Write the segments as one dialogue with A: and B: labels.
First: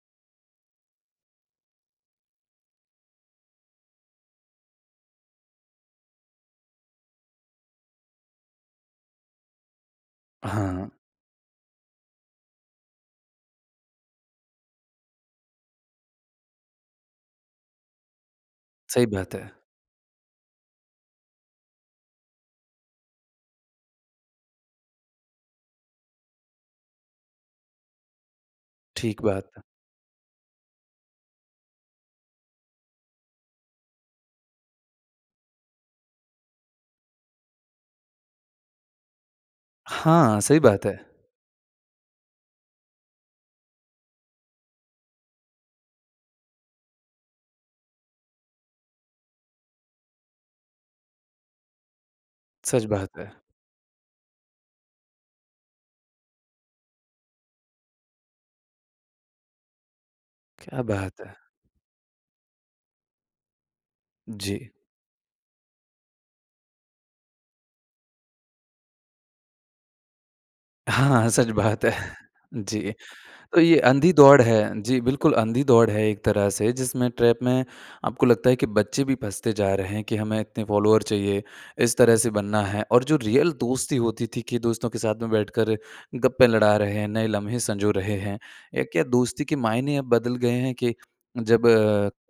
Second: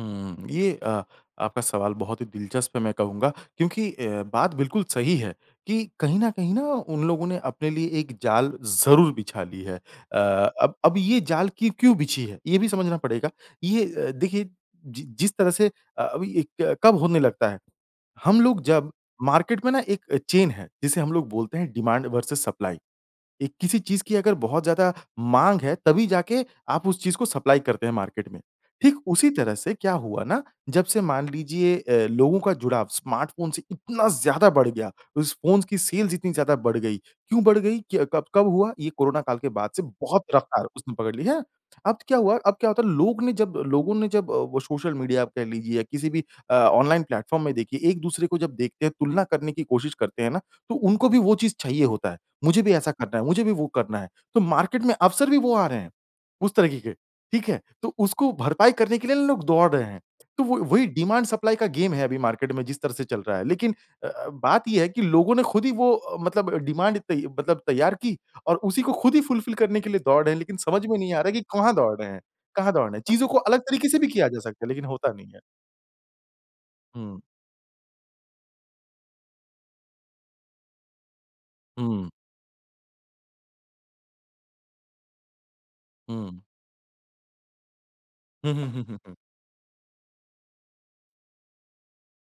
A: हुँ, ये अ, आपका सवाल बहुत ही दिलचस्प है मैं कहूँगा क्योंकि अ, बात बिल्कुल सही है कि कहीं न कहीं ना उन लोगों ने अपने लिए एक जाल ज़रूर बिछा ली है। अ, अब
B: हाँ।
A: अब ये जाल की क्यों बिछी है, ये भी समझना पड़ेगा। ये अ, देखिए जि जिस तरह से अ, अभी ए क कब होने लगता है, हम लोग जब
B: सही बात है।
A: मार्केट में ना एक चैन है जिसे हम लोग बोलते हैं डिमांड वर्सिज सप्लाई। ए किसी चीज़ की अगर बहुत ज़्यादा माँग है तभी जाके आप उस चीज़ को सप्लाई करते हैं मार्केट में। ठीक
B: ठीक
A: उसी तरह
B: बात।
A: से क्या हुआ ना जब से मान लीजिए अ, लोगों का जुड़ाव स्मार्ट फ़ोन से इतना ज़्यादा बढ़ गया, उस फ़ोन की सेल्स इतनी ज़्यादा बढ़ गई, क्यों बढ़ गई? क कब कब हुआ? ये कोरोना काल के बाद से बहुत
B: हाँ, सही
A: रफ़्तार
B: बात
A: उसने
B: है।
A: पकड़ ली है। अब क्या हुआ अब क्या होता है लोग ने जब लोगों ने जब वो सोशल मीडिया कह लीजिए किसी भी अ, ऑनलाइन प्लेटफॉर्म में देखिए एक-दूसरे को जब देखते हैं, तुलना करने की कोशिश करते हैं ना तो उनको भी वो चीज़ चाहिए होता है, मुझे भी
B: सच
A: ऐसा करना
B: बात
A: है,
B: है।
A: मुझे भी वो करना है। तो मार्केट में अफ़सर भी वो आ रहे हैं, उस तरीके के, ठीक है। तो उसको भरपाई करने के लिए ना लोग दौड़ रहे हैं, तो वो
B: क्या
A: वही
B: बात है!
A: डिमांड-सप्लाई का गेम है अभी मार्केट में जिस तरह से चल रहा है। लेकिन अ अ, बात
B: जी।
A: ये है कि लोगों ने खुद ही वो अ, मतलब डिमांड तै मतलब तैयार की और उसी को खुद ही फुलफिल करने के लिए दौड़ रहे हैं। लेकिन समझ में नहीं आ
B: हाँ,
A: रहा कि
B: सच
A: कहाँ
B: बात है।
A: दौड़ रहे हैं कहाँ दौड़
B: जी।
A: रहे हैं? चीज़ों को अलग
B: तो ये
A: तरीके से भी
B: अंधी
A: किया जा
B: दौड़
A: सकता है
B: है
A: लेकिन
B: जी
A: होता नहीं
B: बिल्कुल,
A: है।
B: अंधी दौड़ है एक तरह से जिसमें
A: हुँ।
B: ट्रैप में आपको लगता है कि बच्चे भी फँसते जा रहे हैं कि हमें इतने फॉलोअर्स चाहिए, इस
A: हुँ।
B: तरह से बनना है और जो रियल दोस्ती होती थी कि दोस्तों के साथ में बैठकर
A: हुँ।
B: गप्पे लड़ा रहे हैं, नए लम्हे संजो रहे हैं,
A: हुँ, हुँ
B: ये
A: हुँ, हुँ,
B: क्या
A: हुँ।
B: दोस्ती के मायने अब बदल गए हैं कि जब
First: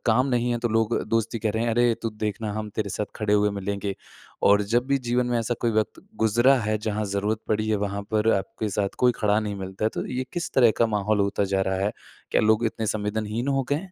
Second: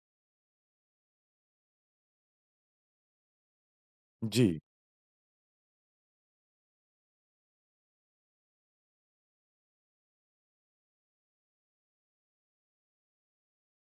B: काम नहीं है तो लोग दोस्ती कह रहे हैं, अरे! तू देखना हम तेरे साथ खड़े हुए मिलेंगे
A: जी।
B: और जब भी जीवन में ऐसा कोई वक़्त गुज़रा है, जहाँ ज़रूरत पड़ी है वहाँ पर आपके साथ कोई खड़ा नहीं मिलता है। तो ये किस तरह का माहौल होता जा रहा है? क्या लोग इतने संवेदनहीन हो गए हैं?